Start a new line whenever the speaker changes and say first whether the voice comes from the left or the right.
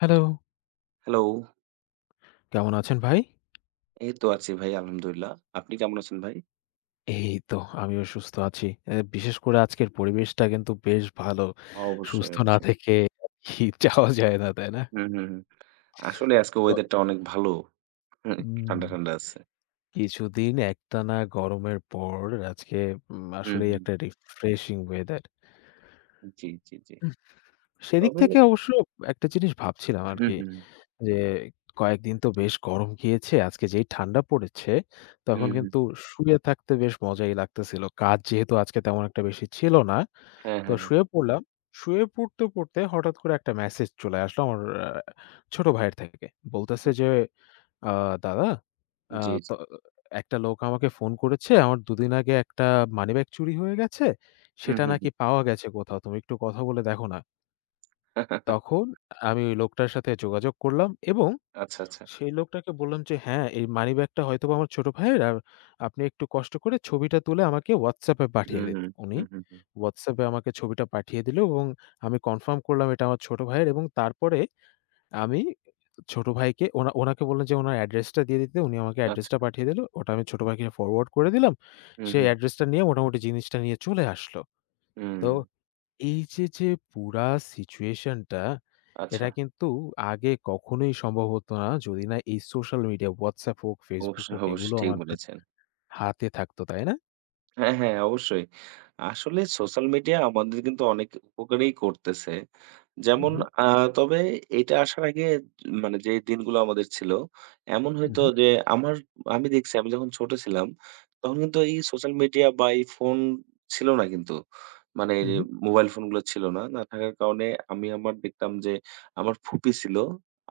left: Hello,
right: hello!
left: কেমন আছেন ভাই?
right: এই তো আছি ভাই আলহামদুলিল্লাহ। আপনি কেমন আছেন ভাই?
left: এই তো আমিও সুস্থ আছি। বিশেষ করে আজকের পরিবেশটা কিন্তু বেশ ভালো।
right: অবশ্যই,
left: সুস্থ না
right: অবশ্যই।
left: থেকে আরকি যাওয়া যায় না, তাই না?
right: হুম, হুম, হুম। আসলে আজকে ওয়েদারটা
left: ক
right: অনেক ভালো। হুম, ঠান্ডা,
left: উম
right: ঠান্ডা আছে।
left: কিছুদিন একটানা গরমের পর আজকে
right: হুম,
left: আসলেই
right: হুম।
left: একটা রিফ্রেশিং ওয়েদার।
right: জি, জি, জি।
left: উহ সেদিক
right: তবে
left: থেকে অবশ্য একটা জিনিস ভাবছিলাম
right: হুম,
left: আরকি
right: হুম,
left: যে, কয়েকদিন তো বেশ গরম গিয়েছে। আজকে যেই ঠান্ডা পড়েছে,
right: হুম,
left: তখন
right: হুম।
left: কিন্তু শুয়ে থাকতে বেশ মজাই লাগতেছিল। কাজ যেহেতু আজকে তেমন একটা বেশি ছিল না
right: হ্যাঁ,
left: তো
right: হ্যাঁ, হ্যাঁ।
left: শুয়ে পড়লাম। শুয়ে পড়তে, পড়তে হঠাৎ করে একটা মেসেজ চলে আসলো আমার আ ছোট ভাইয়ের থেকে। বলতেছে যে, আ "দাদা, আ
right: জি,
left: ত
right: জি।
left: একটা লোক আমাকে ফোন করেছে। আমার দুদিন আগে একটা মানিব্যাগ চুরি হয়ে গেছে।
right: হুম,
left: সেটা
right: হুম,
left: নাকি
right: হুম।
left: পাওয়া গেছে কোথাও। তুমি একটু কথা বলে দেখো না?" তখন আমি ওই লোকটার সাথে যোগাযোগ করলাম এবং
right: আচ্ছা, আচ্ছা।
left: সেই লোকটাকে বললাম যে, "হ্যাঁ, এই মানিব্যাগটা হয়তোবা আমার ছোট ভাইয়ের। আর আপনি একটু কষ্ট করে ছবিটা তুলে আমাকে WhatsApp এ পাঠিয়ে
right: হুম,
left: দিন।"
right: হুম,
left: উনি
right: হুম, হুম। হুম।
left: WhatsApp এ আমাকে ছবিটা পাঠিয়ে দিল এবং আমি কনফার্ম করলাম এটা আমার ছোট ভাইয়ের এবং তারপরে আমি ছোট ভাইকে ওনাকে বললাম যে ওনার অ্যাড্রেসটা দিয়ে দিতে। উনি আমাকে
right: আচ্ছা।
left: অ্যাড্রেসটা পাঠিয়ে দিল। ওটা আমি ছোট ভাইকে ফরওয়ার্ড করে দিলাম।
right: হুম,
left: সে
right: হুম,
left: অ্যাড্রেসটা নিয়ে মোটামুটি জিনিসটা নিয়ে চলে আসলো।
right: হুম।
left: তো এই যে পুরা সিচুয়েশনটা,
right: আচ্ছা।
left: এটা কিন্তু আগে কখনোই সম্ভব হতো না যদি না এই সোশ্যাল মিডিয়া WhatsApp হোক, Facebook
right: অবশ্যই,
left: হোক
right: অবশ্যই
left: এগুলো
right: ঠিক
left: আমাদের
right: বলেছেন।
left: হাতে থাকতো, তাই না?
right: হ্যাঁ, হ্যাঁ, অবশ্যই। আসলে সোশ্যাল মিডিয়া আমাদের কিন্তু অনেক উপকারই করতেছে। যেমন
left: উহু,
right: আ তবে এটা আসার আগে মানে যে দিনগুলো আমাদের ছিল, এমন হইতো
left: উহু,
right: যে আমার আমি দেখছি আমি যখন ছোট ছিলাম, তখন কিন্তু এই সোশ্যাল মিডিয়া বা এই ফোন ছিল না কিন্তু। মানে
left: উহু,
right: মোবাইল ফোনগুলো ছিল না। না থাকার কারণে আমার দেখতাম যে আমার ফুপি ছিল।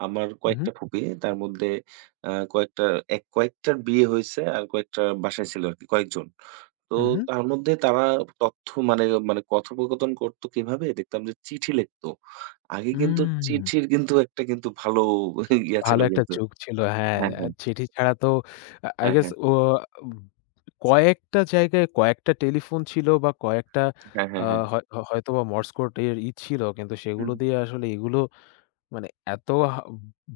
right: আমার
left: উহু,
right: কয়েকটা ফুপি তার মধ্যে কয়েকটা কয়েকটার বিয়ে হইছে আর কয়েকটার বাসায় ছিল আরকি কয়েকজন। তো
left: উহু।
right: তার মধ্যে তারা তথ্য মানে মানে কথোপকথন করত কিভাবে? দেখতাম যে চিঠি লিখত। আগে কিন্তু
left: উম
right: চিঠির কিন্তু একটা কিন্তু ভালো ইয়া ছিল
left: ভালো একটা
right: কিন্তু।
left: যুগ ছিল। হ্যাঁ,
right: হ্যাঁ, হ্যাঁ।
left: চিঠি ছাড়া তো আই
right: হ্যাঁ,
left: গেস
right: হ্যাঁ।
left: ও কয়েকটা জায়গায় কয়েকটা টেলিফোন ছিল বা কয়েকটা
right: হ্যাঁ, হ্যাঁ,
left: আ
right: হ্যাঁ।
left: হয় হয়তোবা মর্স কোড এর ই ছিল কিন্তু
right: হ্যাঁ।
left: সেগুলো দিয়ে আসলে এগুলো মানে এত হা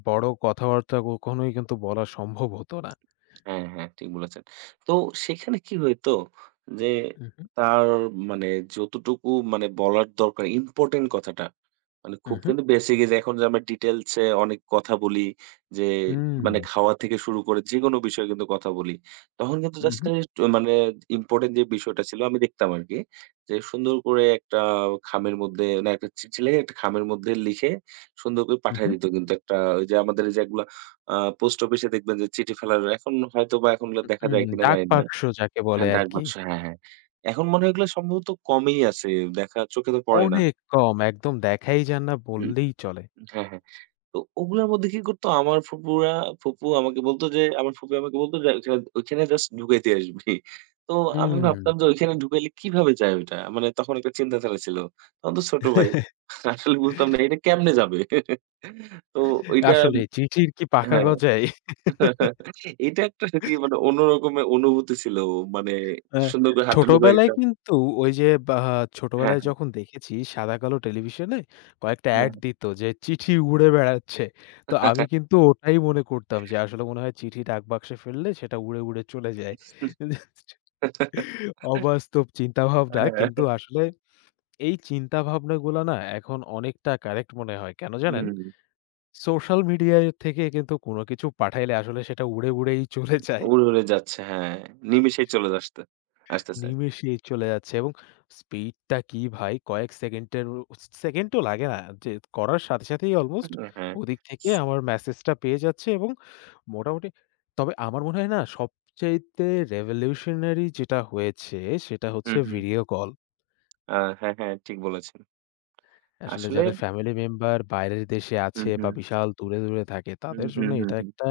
left: বড় কথাবার্তা কখনোই কিন্তু বলা সম্ভব হতো না।
right: হ্যাঁ, হ্যাঁ, ঠিক বলেছেন। তো সেখানে কি হইতো যে
left: উহু,
right: তার মানে যতটুকু মানে বলার দরকার ইম্পোর্টেন্ট কথাটা মানে খুব
left: উহু,
right: কিন্তু বেঁচে গেছে এখন যে আমরা ডিটেইলস এ অনেক কথা বলি যে মানে
left: উম,
right: খাওয়া থেকে শুরু করে যেকোনো বিষয়ে কিন্তু কথা বলি। তখন কিন্তু জাস্ট
left: উহু,
right: খালি মানে ইম্পোর্টেন্ট যে বিষয়টা ছিল আমি দেখতাম আরকি যে সুন্দর করে একটা খামের মধ্যে না একটা চিঠি লিখে একটা খামের মধ্যে লিখে সুন্দর করে পাঠায়
left: উহু।
right: দিত কিন্তু একটা ওই যে আমাদের যেগুলা আ পোস্ট অফিসে দেখবেন যে চিঠি ফেলার এখন হয়তোবা এখন এগুলো দেখা যায় কিনা
left: ডাক
right: জানি না।
left: বাক্স যাকে বলে
right: হ্যাঁ, ডাক
left: আরকি।
right: বাক্স হ্যাঁ, হ্যাঁ। এখন মনে হয় এগুলো সম্ভবত কমই আছে। দেখা চোখে তো পড়ে না।
left: অনেক কম একদম দেখাই যান না
right: হুম,
left: বললেই চলে।
right: হ্যাঁ, হ্যাঁ। তো ওগুলোর মধ্যে কি করতো আমার ফুপুরা ফুপু আমাকে বলতো যে আমার ফুপি আমাকে বলতো যে "ওইখানে ওইখানে জাস্ট ঢুকাইতে আসবি।" তো আমি
left: হুম।
right: ভাবতাম যে ওইখানে ঢুকাইলে কিভাবে যায় ওইটা? মানে তখন একটা চিন্তাধারা ছিল। তখন তো ছোট ভাই। আসলে বুঝতাম না এটা কেমনে যাবে? তো ওইটা
left: আসলে চিঠির কি পাখা
right: হ্যাঁ।
left: গজায়?
right: এটা একটা কি মানে অন্যরকমের অনুভূতি ছিল। মানে
left: অ্যা
right: সুন্দর করে হাতটা ঢুকাই
left: ছোটবেলায়
right: দিতাম।
left: কিন্তু ওই যে বা
right: হ্যাঁ,
left: ছোটবেলায়
right: হ্যাঁ,
left: যখন দেখেছি সাদা-কালো টেলিভিশনে কয়েকটা
right: হ্যাঁ।
left: অ্যাড দিত যে চিঠি উড়ে বেড়াচ্ছে। তো আমি কিন্তু ওটাই মনে করতাম যে আসলে মনে হয় চিঠি ডাকবাক্সে ফেললে সেটা উড়ে, উড়ে চলে যায়। জাস্ট অবাস্তব চিন্তাভাবনা কিন্তু
right: হ্যাঁ,
left: আসলে এই চিন্তাভাবনাগুলা না এখন অনেকটা কারেক্ট মনে হয়। কেন জানেন?
right: হুম।
left: সোশ্যাল মিডিয়া থেকে কিন্তু কোন কিছু পাঠাইলে আসলে সেটা উড়ে, উড়েই চলে যায়।
right: উড়ে, উড়ে যাচ্ছে। হ্যাঁ, নিমেষেই চলে আসতে আসতেছে।
left: নিমেষেই চলে যাচ্ছে এবং স্পিডটা কি ভাই! কয়েক সেকেন্ডের সেকেন্ডও লাগে না। যে করার সাথে সাথেই অলমোস্ট
right: হ্যাঁ।
left: ওদিক থেকে আমার মেসেজটা পেয়ে যাচ্ছে এবং মোটামুটি তবে আমার মনে হয় না সবচাইতে রেভলিউশনারি যেটা হয়েছে সেটা
right: হুম,
left: হচ্ছে
right: হুম।
left: Video call.
right: আ হ্যাঁ, হ্যাঁ, ঠিক বলেছেন।
left: আসলে
right: আসলে
left: যাদের ফ্যামিলি মেম্বার বাইরের দেশে
right: হুম,
left: আছে বা
right: হুম,
left: বিশাল দূরে, দূরে থাকে
right: হুম,
left: তাদের
right: হুম,
left: জন্য
right: হুম,
left: এটা
right: হুম।
left: একটা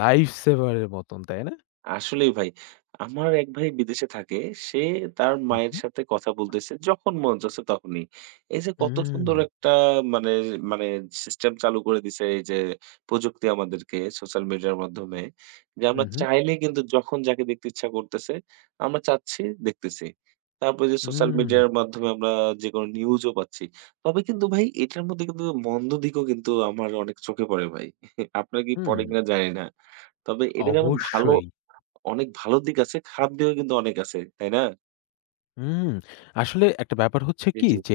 left: লাইফ সেভারের মতন, তাই না?
right: আসলেই ভাই। আমার এক ভাই বিদেশে থাকে। সে তার
left: হু,
right: মায়ের
left: হু।
right: সাথে কথা বলতেছে যখন মন চাচ্ছে তখনই। এই যে কত
left: হুম,
right: সুন্দর একটা মানে, মানে সিস্টেম চালু করে দিছে এই যে প্রযুক্তি আমাদেরকে সোশ্যাল মিডিয়ার মাধ্যমে। যে
left: হু,
right: আমরা
left: হু।
right: চাইলেই কিন্তু যখন যাকে দেখতে ইচ্ছা করতেছে, আমরা চাচ্ছি দেখতেছি। তারপরে যে সোশ্যাল
left: হুম,
right: মিডিয়ার মাধ্যমে আমরা যেকোনো নিউজও পাচ্ছি। তবে কিন্তু ভাই এটার মধ্যে কিন্তু মন্দ দিকও কিন্তু আমার অনেক চোখে পড়ে ভাই। আপনার কি
left: হুম,
right: পড়ে কিনা জানি না। তবে এটা যেমন ভালো
left: অবশ্যই।
right: অনেক ভালো দিক আছে, খারাপ দিকও কিন্তু অনেক আছে। তাই না?
left: হুম। আসলে একটা ব্যাপার হচ্ছে
right: জি,
left: কি
right: জি।
left: যে,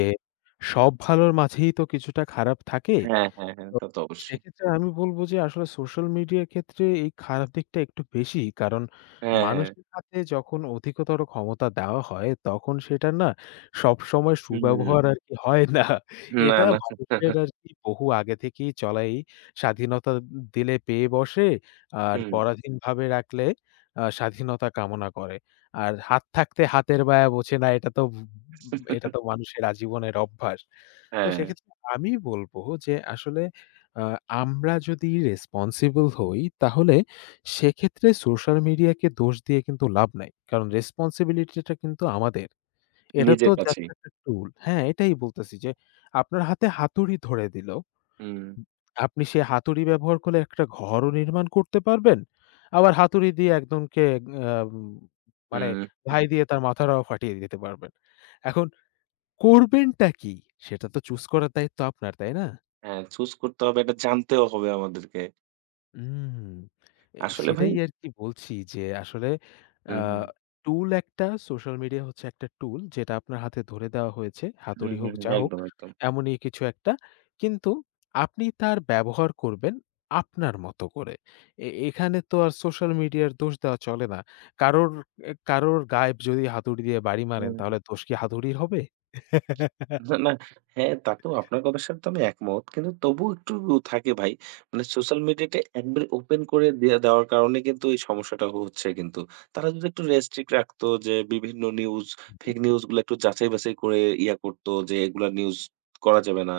left: সব ভালোর মাঝেই তো কিছুটা খারাপ থাকে।
right: হ্যাঁ, হ্যাঁ, হ্যাঁ।
left: তো
right: তা তো অবশ্যই।
left: সেক্ষেত্রে আমি বলব যে আসলে সোশ্যাল মিডিয়ার ক্ষেত্রে এই খারাপ দিকটা একটু বেশি। কারণ
right: হ্যাঁ, হ্যাঁ।
left: মানুষের হাতে যখন অধিকতর ক্ষমতা দেওয়া হয় তখন সেটা না সবসময়
right: হুম।
left: সুব্যবহার আরকি হয় না।
right: না,
left: এটা
right: না।
left: মানুষের আরকি বহু আগে থেকেই চলাই স্বাধীনতা দিলে পেয়ে বসে আর
right: হুম।
left: পরাধীনভাবে রাখলে স্বাধীনতা কামনা করে। আর হাত থাকতে হাতের বায়া বোঝে না এটা তো এটা তো মানুষের আজীবনের অভ্যাস। তো
right: হ্যাঁ,
left: সেক্ষেত্রে আমি বলব যে আসলে আ আমরা যদি রেসপনসিবল হই তাহলে সেক্ষেত্রে সোশ্যাল মিডিয়াকে দোষ দিয়ে কিন্তু লাভ নাই। কারণ রেসপনসিবিলিটিটা কিন্তু আমাদের। এটা তো
right: নিজের
left: জাস্ট
right: কাছেই।
left: একটা টুল। হ্যাঁ, এটাই বলতেছি যে আপনার হাতে হাতুড়ি ধরে দিল।
right: হুম,
left: আপনি সেই হাতুড়ি ব্যবহার করলে একটা ঘরও নির্মাণ করতে পারবেন। আবার হাতুড়ি দিয়ে একজনকে আম মানে
right: হুম।
left: ঘাই দিয়ে তার মাথাটাও ফাটিয়ে দিতে পারবেন। এখন করবেনটা কি? সেটা তো চুজ করার দায়িত্ব আপনার, তাই না?
right: হ্যাঁ, চুজ করতে হবে এটা জানতেও হবে আমাদেরকে।
left: হুম। এই
right: আসলে ভাই
left: সেটাই আরকি বলছি যে আসলে আ
right: হুম, হুম,
left: টুল একটা সোশ্যাল মিডিয়া হচ্ছে একটা টুল যেটা আপনার হাতে ধরে দেওয়া হয়েছে।
right: হুম,
left: হাতুড়ি
right: হুম,
left: হোক
right: হুম।
left: যা হোক
right: একদম, একদম।
left: এমনই কিছু একটা। কিন্তু আপনি তার ব্যবহার করবেন আপনার মতো করে। এখানে তো আর সোশ্যাল মিডিয়ার দোষ দেওয়া চলে না। কারোর কারোর গায়ে যদি হাতুড়ি দিয়ে বাড়ি মারেন
right: হুম।
left: তাহলে দোষ কি হাতুড়ির হবে?
right: না, না। হ্যাঁ, তা তো আপনার কথার সাথে তো আমি একমত। কিন্তু তবুও একটু থাকে ভাই। মানে সোশ্যাল মিডিয়াটা একবারে ওপেন করে দিয়ে দেওয়ার কারণে কিন্তু এই সমস্যাটা হচ্ছে কিন্তু। তারা যদি একটু রেস্ট্রিক্ট রাখতো যে বিভিন্ন নিউজ, ফেক নিউজ গুলা একটু যাচাই বাছাই করে ইয়া করতো যে এগুলা নিউজ করা যাবে না।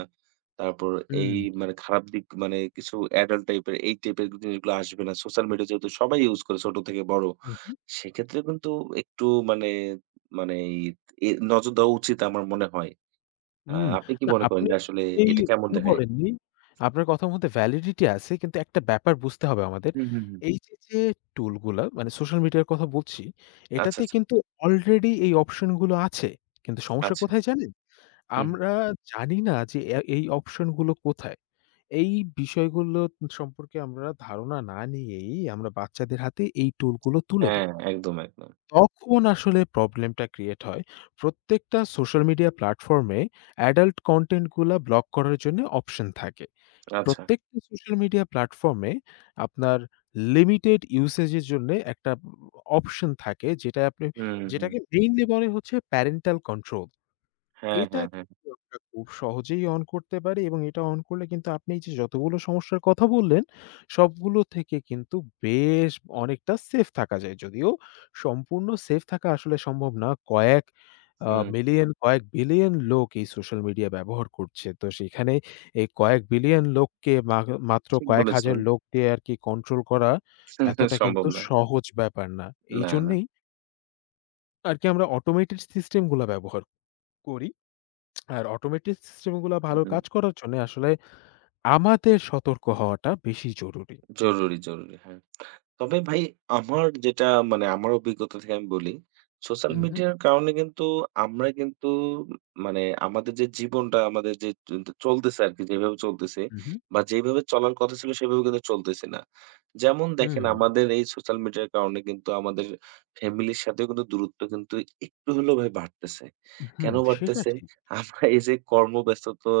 right: তারপর এই
left: হুম,
right: মানে খারাপ দিক মানে কিছু অ্যাডাল্ট টাইপের এই টাইপের জিনিসগুলো আসবে না। সোশ্যাল মিডিয়া যেহেতু সবাই ইউজ করে ছোট থেকে বড়।
left: হুম।
right: সেক্ষেত্রে কিন্তু একটু মানে মানে এই এ নজর দেওয়া উচিত আমার মনে হয়। আ
left: হুম,
right: আপনি কি
left: না
right: মনে করেন
left: আপনি
right: যে আসলে
left: এই
right: এটা কেমন
left: ভুল
right: দেখায়?
left: বলেননি। আপনার কথার মধ্যে ভ্যালিডিটি আছে। কিন্তু একটা ব্যাপার বুঝতে হবে আমাদের।
right: হুম, হুম, হুম।
left: এই যে টুলগুলা মানে সোশ্যাল মিডিয়ার কথা বলছি,
right: আচ্ছা,
left: এটাতে
right: আচ্ছা,
left: কিন্তু অলরেডি এই অপশন গুলো আছে। কিন্তু সমস্যা
right: আচ্ছা।
left: কোথায় জানেন?
right: হুম, হুম।
left: আমরা জানি না যে এই অপশন গুলো কোথায়। এই বিষয়গুলো সম্পর্কে আমরা ধারণা না নিয়েই আমরা বাচ্চাদের হাতে এই টুলগুলো তুলে দেই।
right: হ্যাঁ, একদম, একদম।
left: তখন আসলে প্রবলেমটা ক্রিয়েট হয়। প্রত্যেকটা সোশ্যাল মিডিয়া প্ল্যাটফর্মে অ্যাডাল্ট কনটেন্টগুলা ব্লক করার জন্যে অপশন থাকে।
right: আচ্ছা।
left: প্রত্যেকটা সোশ্যাল মিডিয়া প্ল্যাটফর্মে আপনার লিমিটেড ইউসেজের জন্যে একটা অপশন থাকে যেটা আপনি
right: হুম, হুম।
left: যেটাকে মেইনলি বলে হচ্ছে প্যারেন্টাল কন্ট্রোল।
right: হ্যাঁ,
left: এটা
right: হ্যাঁ, হ্যাঁ। হ্যাঁ।
left: কিন্তু আমরা খুব সহজেই অন করতে পারি এবং এটা অন করলে কিন্তু আপনি এই যে যতগুলো সমস্যার কথা বললেন, সবগুলো থেকে কিন্তু বেশ অনেকটা সেফ থাকা যায়। যদিও সম্পূর্ণ সেফ থাকা আসলে সম্ভব না। কয়েক
right: হুম,
left: মিলিয়ন, কয়েক বিলিয়ন লোক এই সোশ্যাল মিডিয়া ব্যবহার করছে। তো সেখানে এই কয়েক বিলিয়ন লোককে মাত্র
right: ঠিক
left: কয়েক
right: বলেছেন।
left: হাজার লোক দিয়ে আরকি কন্ট্রোল করা এতটা
right: সম্ভব
left: কিন্তু
right: না।
left: সহজ ব্যাপার না।
right: না, না।
left: এইজন্যেই আরকি আমরা অটোমেটেড সিস্টেম গুলা ব্যবহার করি। আর অটোমেটেড সিস্টেম গুলা ভালো
right: হুম।
left: কাজ করার জন্যে আসলে আমাদের সতর্ক হওয়াটা বেশি জরুরি।
right: জরুরি, জরুরি। হ্যাঁ। তবে ভাই আমার যেটা মানে আমার অভিজ্ঞতা থেকে আমি বলি, সোশ্যাল
left: হুম, হুম,
right: মিডিয়ার কারণে কিন্তু আমরা কিন্তু মানে আমাদের যে জীবনটা আমাদের যে চলতেছে আরকি যেভাবে চলতেছে
left: হুম, হুম।
right: বা যেভাবে চলার কথা ছিল সেভাবে কিন্তু চলতেছে না। যেমন দেখেন আমাদের এই সোশ্যাল মিডিয়ার কারণে কিন্তু আমাদের ফ্যামিলির সাথেও কিন্তু দূরত্ব কিন্তু একটু হলেও ভাই বাড়তেছে।
left: হুম, হুম,
right: কেন
left: সেটা
right: বাড়তেছে?
left: ঠিক।
right: আমরা এই যে কর্মব্যস্ততা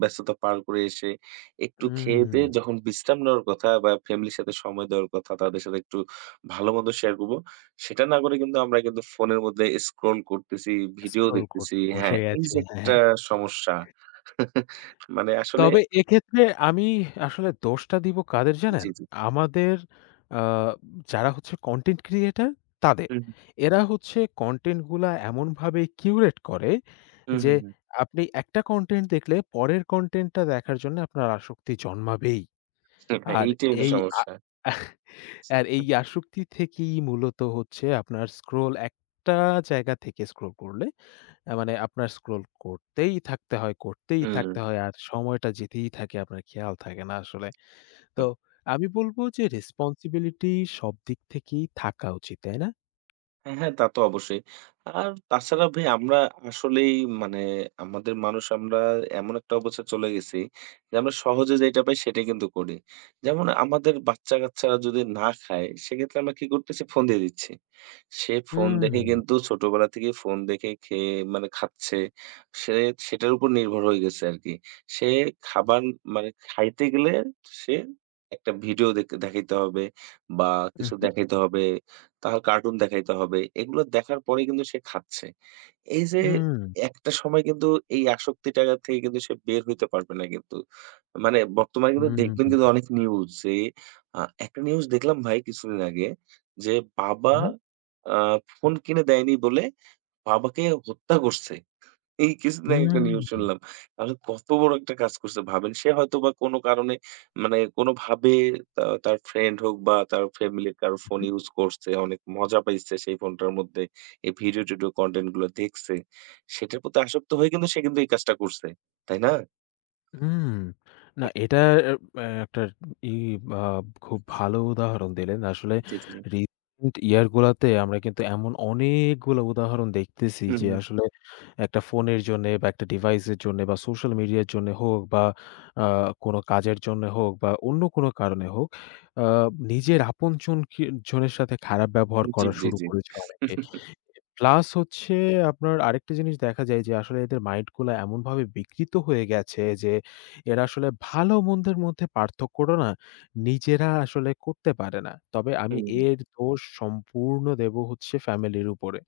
right: ব্যস্ততা পার করে এসে একটু
left: হুম।
right: খেয়ে-দেয়ে যখন বিশ্রাম নেওয়ার কথা বা ফ্যামিলির সাথে সময় দেওয়ার কথা, তাদের সাথে একটু ভালোমন্দ শেয়ার করব। সেটা না করে কিন্তু আমরা কিন্তু ফোনের মধ্যে স্ক্রল করতেছি, ভিডিও
left: স্ক্রল
right: দেখতেছি।
left: করতে বসে
right: হ্যাঁ, এই
left: গেছি।
right: যে
left: হ্যাঁ,
right: একটা
left: হ্যাঁ।
right: সমস্যা। মানে আসলে
left: তবে এক্ষেত্রে আমি আসলে দোষটা দিব কাদের
right: জি,
left: জানেন?
right: জি।
left: আমাদের আ যারা হচ্ছে কনটেন্ট ক্রিয়েটর তাদের।
right: হুম,
left: এরা হচ্ছে কনটেন্ট গুলা এমনভাবে কিউরেট করে
right: হুম,
left: যে
right: হুম, হুম।
left: আপনি একটা কনটেন্ট দেখলে পরের কনটেন্টটা দেখার জন্য আপনার আসক্তি জন্মাবেই।
right: হুম। হ্যাঁ,
left: আর
right: এইটাই হলো
left: এই আ
right: সমস্যা।
left: আর এই আসক্তি থেকেই মূলত হচ্ছে আপনার স্ক্রল একটা জায়গা থেকে স্ক্রল করলে মানে আপনার স্ক্রল করতেই থাকতে হয়, করতেই
right: হুম।
left: থাকতে হয়। আর সময়টা যেতেই থাকে আপনার খেয়াল থাকে না আসলে। তো আমি বলব যে রেসপনসিবিলিটি সব দিক থেকেই থাকা উচিত, তাই না?
right: হ্যাঁ, হ্যাঁ, তা তো অবশ্যই। আর তাছাড়া ভাই আমরা আসলেই মানে আমাদের মানুষ আমরা এমন একটা অবস্থায় চলে গেছি যে আমরা সহজে যেটা পাই সেটাই কিন্তু করি। যেমন আমাদের বাচ্চা-কাচ্চারা যদি না খায় সেক্ষেত্রে আমরা কি করতেছি? ফোন দিয়ে দিচ্ছি। সে ফোন দেখে
left: হুম,
right: কিন্তু ছোটবেলা থেকেই ফোন দেখে খেয়ে মানে খাচ্ছে। সে সেটার উপর নির্ভর হয়ে গেছে আরকি। সে খাবার মানে খাইতে গেলে সে একটা ভিডিও দেখাইতে হবে বা কিছু
left: উহু,
right: দেখাইতে হবে, তার কার্টুন দেখাইতে হবে। এগুলো দেখার পরে কিন্তু সে খাচ্ছে। এই যে
left: হুম,
right: একটা সময় কিন্তু এই আসক্তিটা থেকে কিন্তু সে বের হইতে পারবে না কিন্তু। মানে বর্তমানে কিন্তু
left: হুম, হুম,
right: দেখবেন
left: হুম,
right: কিন্তু অনেক নিউজ যে আ একটা নিউজ দেখলাম ভাই কিছুদিন আগে যে বাবা
left: হুম।
right: আ ফোন কিনে দেয়নি বলে বাবাকে হত্যা করছে। এই কিছুদিন আগে একটা নিউজ
left: হুম,
right: শুনলাম। তাহলে কত বড় একটা কাজ করছে ভাবেন। সে হয়তোবা কোনো কারণে মানে কোনোভাবে তা তার ফ্রেন্ড হোক বা তার ফ্যামিলির কারো ফোন ইউজ করছে, অনেক মজা পাইছে সেই ফোনটার মধ্যে। এই ভিডিও-টিডিও কনটেন্ট গুলো দেখছে। সেটার প্রতি আসক্ত হয়ে কিন্তু সে কিন্তু এই কাজটা করছে। তাই না?
left: হুম। না
right: এ
left: এটা অ্যা একটা ই আ খুব ভালো উদাহরণ দিলেন। আসলে
right: জি, জি।
left: রিসেন্ট ইয়ার গুলাতে আমরা কিন্তু এমন অনেকগুলো উদাহরণ দেখতেছি
right: হুম,
left: যে
right: হুম।
left: আসলে একটা ফোনের জন্যে বা একটা ডিভাইসের জন্যে বা সোশ্যাল মিডিয়ার জন্য হোক বা আ কোনো কাজের জন্য হোক বা অন্য কোনো কারণে হোক আ নিজের আপনজনকে জনের সাথে খারাপ ব্যবহার
right: জি,
left: করা
right: জি,
left: শুরু
right: জি।
left: করেছে অনেকে। প্লাস হচ্ছে আপনার আরেকটা জিনিস দেখা যায় যে আসলে এদের মাইন্ড গুলা এমনভাবে বিকৃত হয়ে গেছে যে এরা আসলে ভালো মন্দের মধ্যে পার্থক্যটা না নিজেরা আসলে করতে পারে না। তবে আমি
right: হুম।
left: এর দোষ সম্পূর্ণ দেব হচ্ছে ফ্যামিলির উপরে।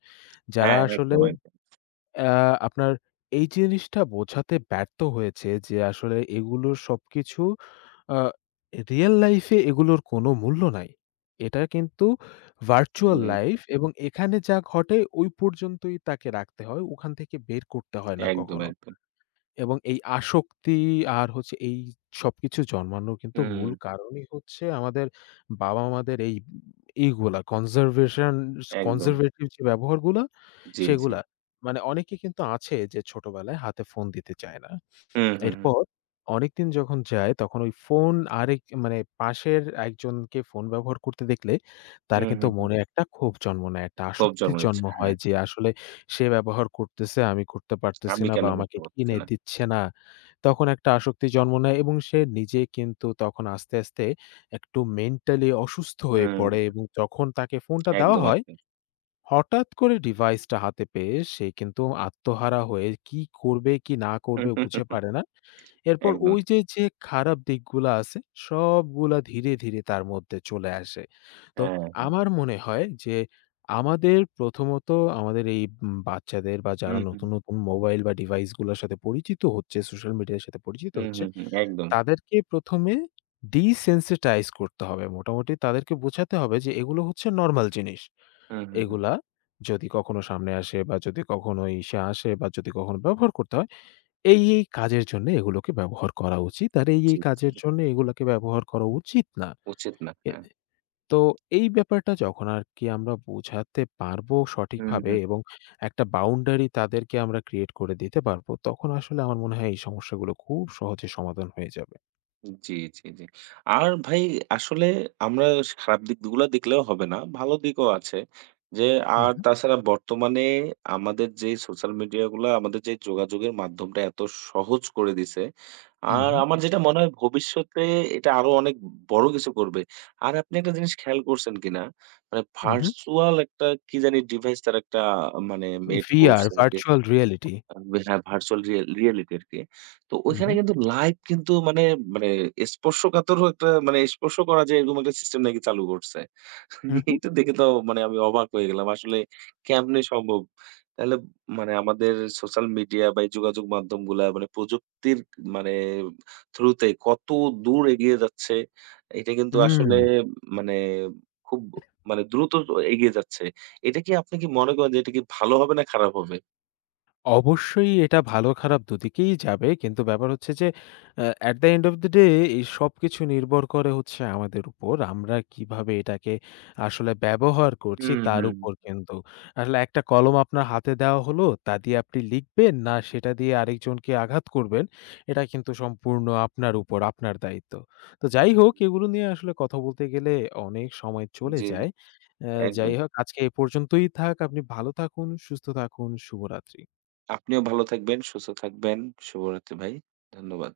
left: যারা
right: হ্যাঁ,
left: আসলে
right: একদম, একদম।
left: আ আপনার এই জিনিসটা বোঝাতে ব্যর্থ হয়েছে যে আসলে এগুলোর সবকিছু আ রিয়াল লাইফ এ এগুলোর কোনো মূল্য নাই। এটা কিন্তু ভার্চুয়াল
right: হুম,
left: লাইফ এবং এখানে যা ঘটে ওই পর্যন্তই তাকে রাখতে হয়। ওখান থেকে বের করতে হয় না
right: একদম,
left: কখনো।
right: একদম।
left: এবং এই আসক্তি আর হচ্ছে এই সবকিছু জন্মানোর কিন্তু মূল
right: হুম,
left: কারণই হচ্ছে আমাদের বাবা-মাদের এইগুলা
right: একদম।
left: কনজারভেটিভ যে ব্যবহারগুলা
right: জি, জি।
left: সেগুলা। মানে অনেকে কিন্তু আছে যে ছোটবেলায় হাতে ফোন দিতে চায় না।
right: হুম, হুম, হুম,
left: এরপর অনেকদিন যখন যায় তখন ওই ফোন আরেক মানে পাশের একজনকে ফোন ব্যবহার করতে দেখলে তার
right: হুম,
left: কিন্তু
right: হুম, হুম।
left: মনে একটা ক্ষোভ জন্ম নেয়, একটা
right: ক্ষোভ
left: আসক্তির
right: জন্মাচ্ছে,
left: জন্ম
right: হ্যাঁ।
left: হয় যে আসলে সে ব্যবহার করতেছে, আমি করতে পারতেছি
right: আমি
left: না
right: কেন
left: বা
right: করতে
left: আমাকে
right: পারতেছি
left: কিনে
right: না?
left: দিচ্ছে না। তখন একটা আসক্তি জন্ম নেয় এবং সে নিজে কিন্তু তখন আস্তে, আস্তে একটু মেন্টালি অসুস্থ হয়ে
right: হুম,
left: পড়ে এবং যখন তাকে ফোনটা দেওয়া
right: একদম,
left: হয়,
right: একদম।
left: হঠাৎ করে ডিভাইসটা হাতে পেয়ে সে কিন্তু আত্মহারা হয়ে কি করবে, কি না করবে বুঝে পারে না। এরপর
right: একদম,
left: ওই যে খারাপ দিকগুলা আছে সবগুলা ধীরে, ধীরে তার মধ্যে চলে আসে। তো
right: হ্যাঁ।
left: আমার মনে হয় যে, আমাদের প্রথমত আমাদের এই বাচ্চাদের বা
right: হুম,
left: যারা
right: হুম,
left: নতুন, নতুন মোবাইল বা ডিভাইসগুলোর সাথে পরিচিত হচ্ছে, সোশ্যাল মিডিয়ার সাথে পরিচিত
right: হুম,
left: হচ্ছে,
right: হুম, হুম, একদম।
left: তাদেরকে প্রথমে desensitize করতে হবে। মোটামুটি তাদেরকে বোঝাতে হবে যে, এগুলো হচ্ছে নরমাল জিনিস।
right: হুম, হুম, হুম।
left: এগুলা যদি কখনো সামনে আসে বা যদি কখনো ইসে আসে বা যদি কখনো ব্যবহার করতে হয় এই, এই কাজের জন্য এগুলোকে ব্যবহার করা উচিত। আর এই,
right: জি,
left: এই
right: জি,
left: কাজের
right: জি।
left: জন্য এগুলোকে ব্যবহার করা উচিত না।
right: উচিত না,
left: এ
right: হ্যাঁ।
left: তো এই ব্যাপারটা যখন আরকি আমরা বোঝাতে পারবো
right: হুম,
left: সঠিকভাবে
right: হুম।
left: এবং একটা বাউন্ডারি তাদেরকে আমরা ক্রিয়েট করে দিতে পারবো, তখন আসলে আমার মনে হয় এই সমস্যাগুলো খুব সহজে সমাধান হয়ে যাবে।
right: জি, জি, জি। আর ভাই আসলে আমরা খারাপ দিকগুলা দেখলেও হবে না। ভালো দিকও আছে। যে আর
left: উহু,
right: তাছাড়া বর্তমানে আমাদের যে সোশ্যাল মিডিয়া গুলা আমাদের যে যোগাযোগের মাধ্যমটা এত সহজ করে দিছে। আর
left: উহু,
right: আমার যেটা মনে হয় ভবিষ্যতে এটা আরো অনেক বড় কিছু করবে। আর আপনি একটা জিনিস খেয়াল করছেন কিনা? মানে
left: উহু।
right: ভার্চুয়াল একটা কি জানি ডিভাইস তারা একটা মানে মেড
left: VR,
right: করছে।
left: Virtual reality.
right: থাকবে হ্যাঁ, ভার্চুয়াল রিয়ালিটি আরকি। তো ওইখানে
left: উহু,
right: কিন্তু লাইভ কিন্তু মানে, মানে স্পর্শকাতরও একটা মানে স্পর্শ করা যায় এরকম একটা সিস্টেম নাকি চালু করছে।
left: উহু।
right: এটা দেখে তো মানে আমি অবাক হয়ে গেলাম। আসলে কেমনে সম্ভব? তাহলে মানে আমাদের সোশ্যাল মিডিয়া বা এই যোগাযোগ মাধ্যমগুলা মানে প্রযুক্তির মানে থ্রুতে কত দূর এগিয়ে যাচ্ছে, এটা কিন্তু
left: হুম।
right: আসলে মানে খুব মানে দ্রুত এগিয়ে যাচ্ছে। এটা কি আপনি কি মনে করেন যে এটা কি ভালো হবে না খারাপ হবে?
left: অবশ্যই এটা ভালো খারাপ দুদিকেই যাবে। কিন্তু ব্যাপার হচ্ছে যে at the end of the day এই সবকিছু নির্ভর করে হচ্ছে আমাদের উপর। আমরা কিভাবে এটাকে আসলে ব্যবহার করছি
right: হুম,
left: তার
right: হুম।
left: উপর কিন্তু। আসলে একটা কলম আপনার হাতে দেওয়া হলো, তা দিয়ে আপনি লিখবেন না সেটা দিয়ে আরেকজনকে আঘাত করবেন, এটা কিন্তু সম্পূর্ণ আপনার উপর, আপনার দায়িত্ব। তো যাই হোক এগুলো নিয়ে আসলে কথা বলতে গেলে অনেক সময় চলে
right: জি, জি,
left: যায়।
right: একদম।
left: যাই হোক আজকে এ পর্যন্তই থাক। আপনি ভালো থাকুন, সুস্থ থাকুন। শুভরাত্রি।
right: আপনিও ভালো থাকবেন, সুস্থ থাকবেন। শুভরাত্রি ভাই। ধন্যবাদ।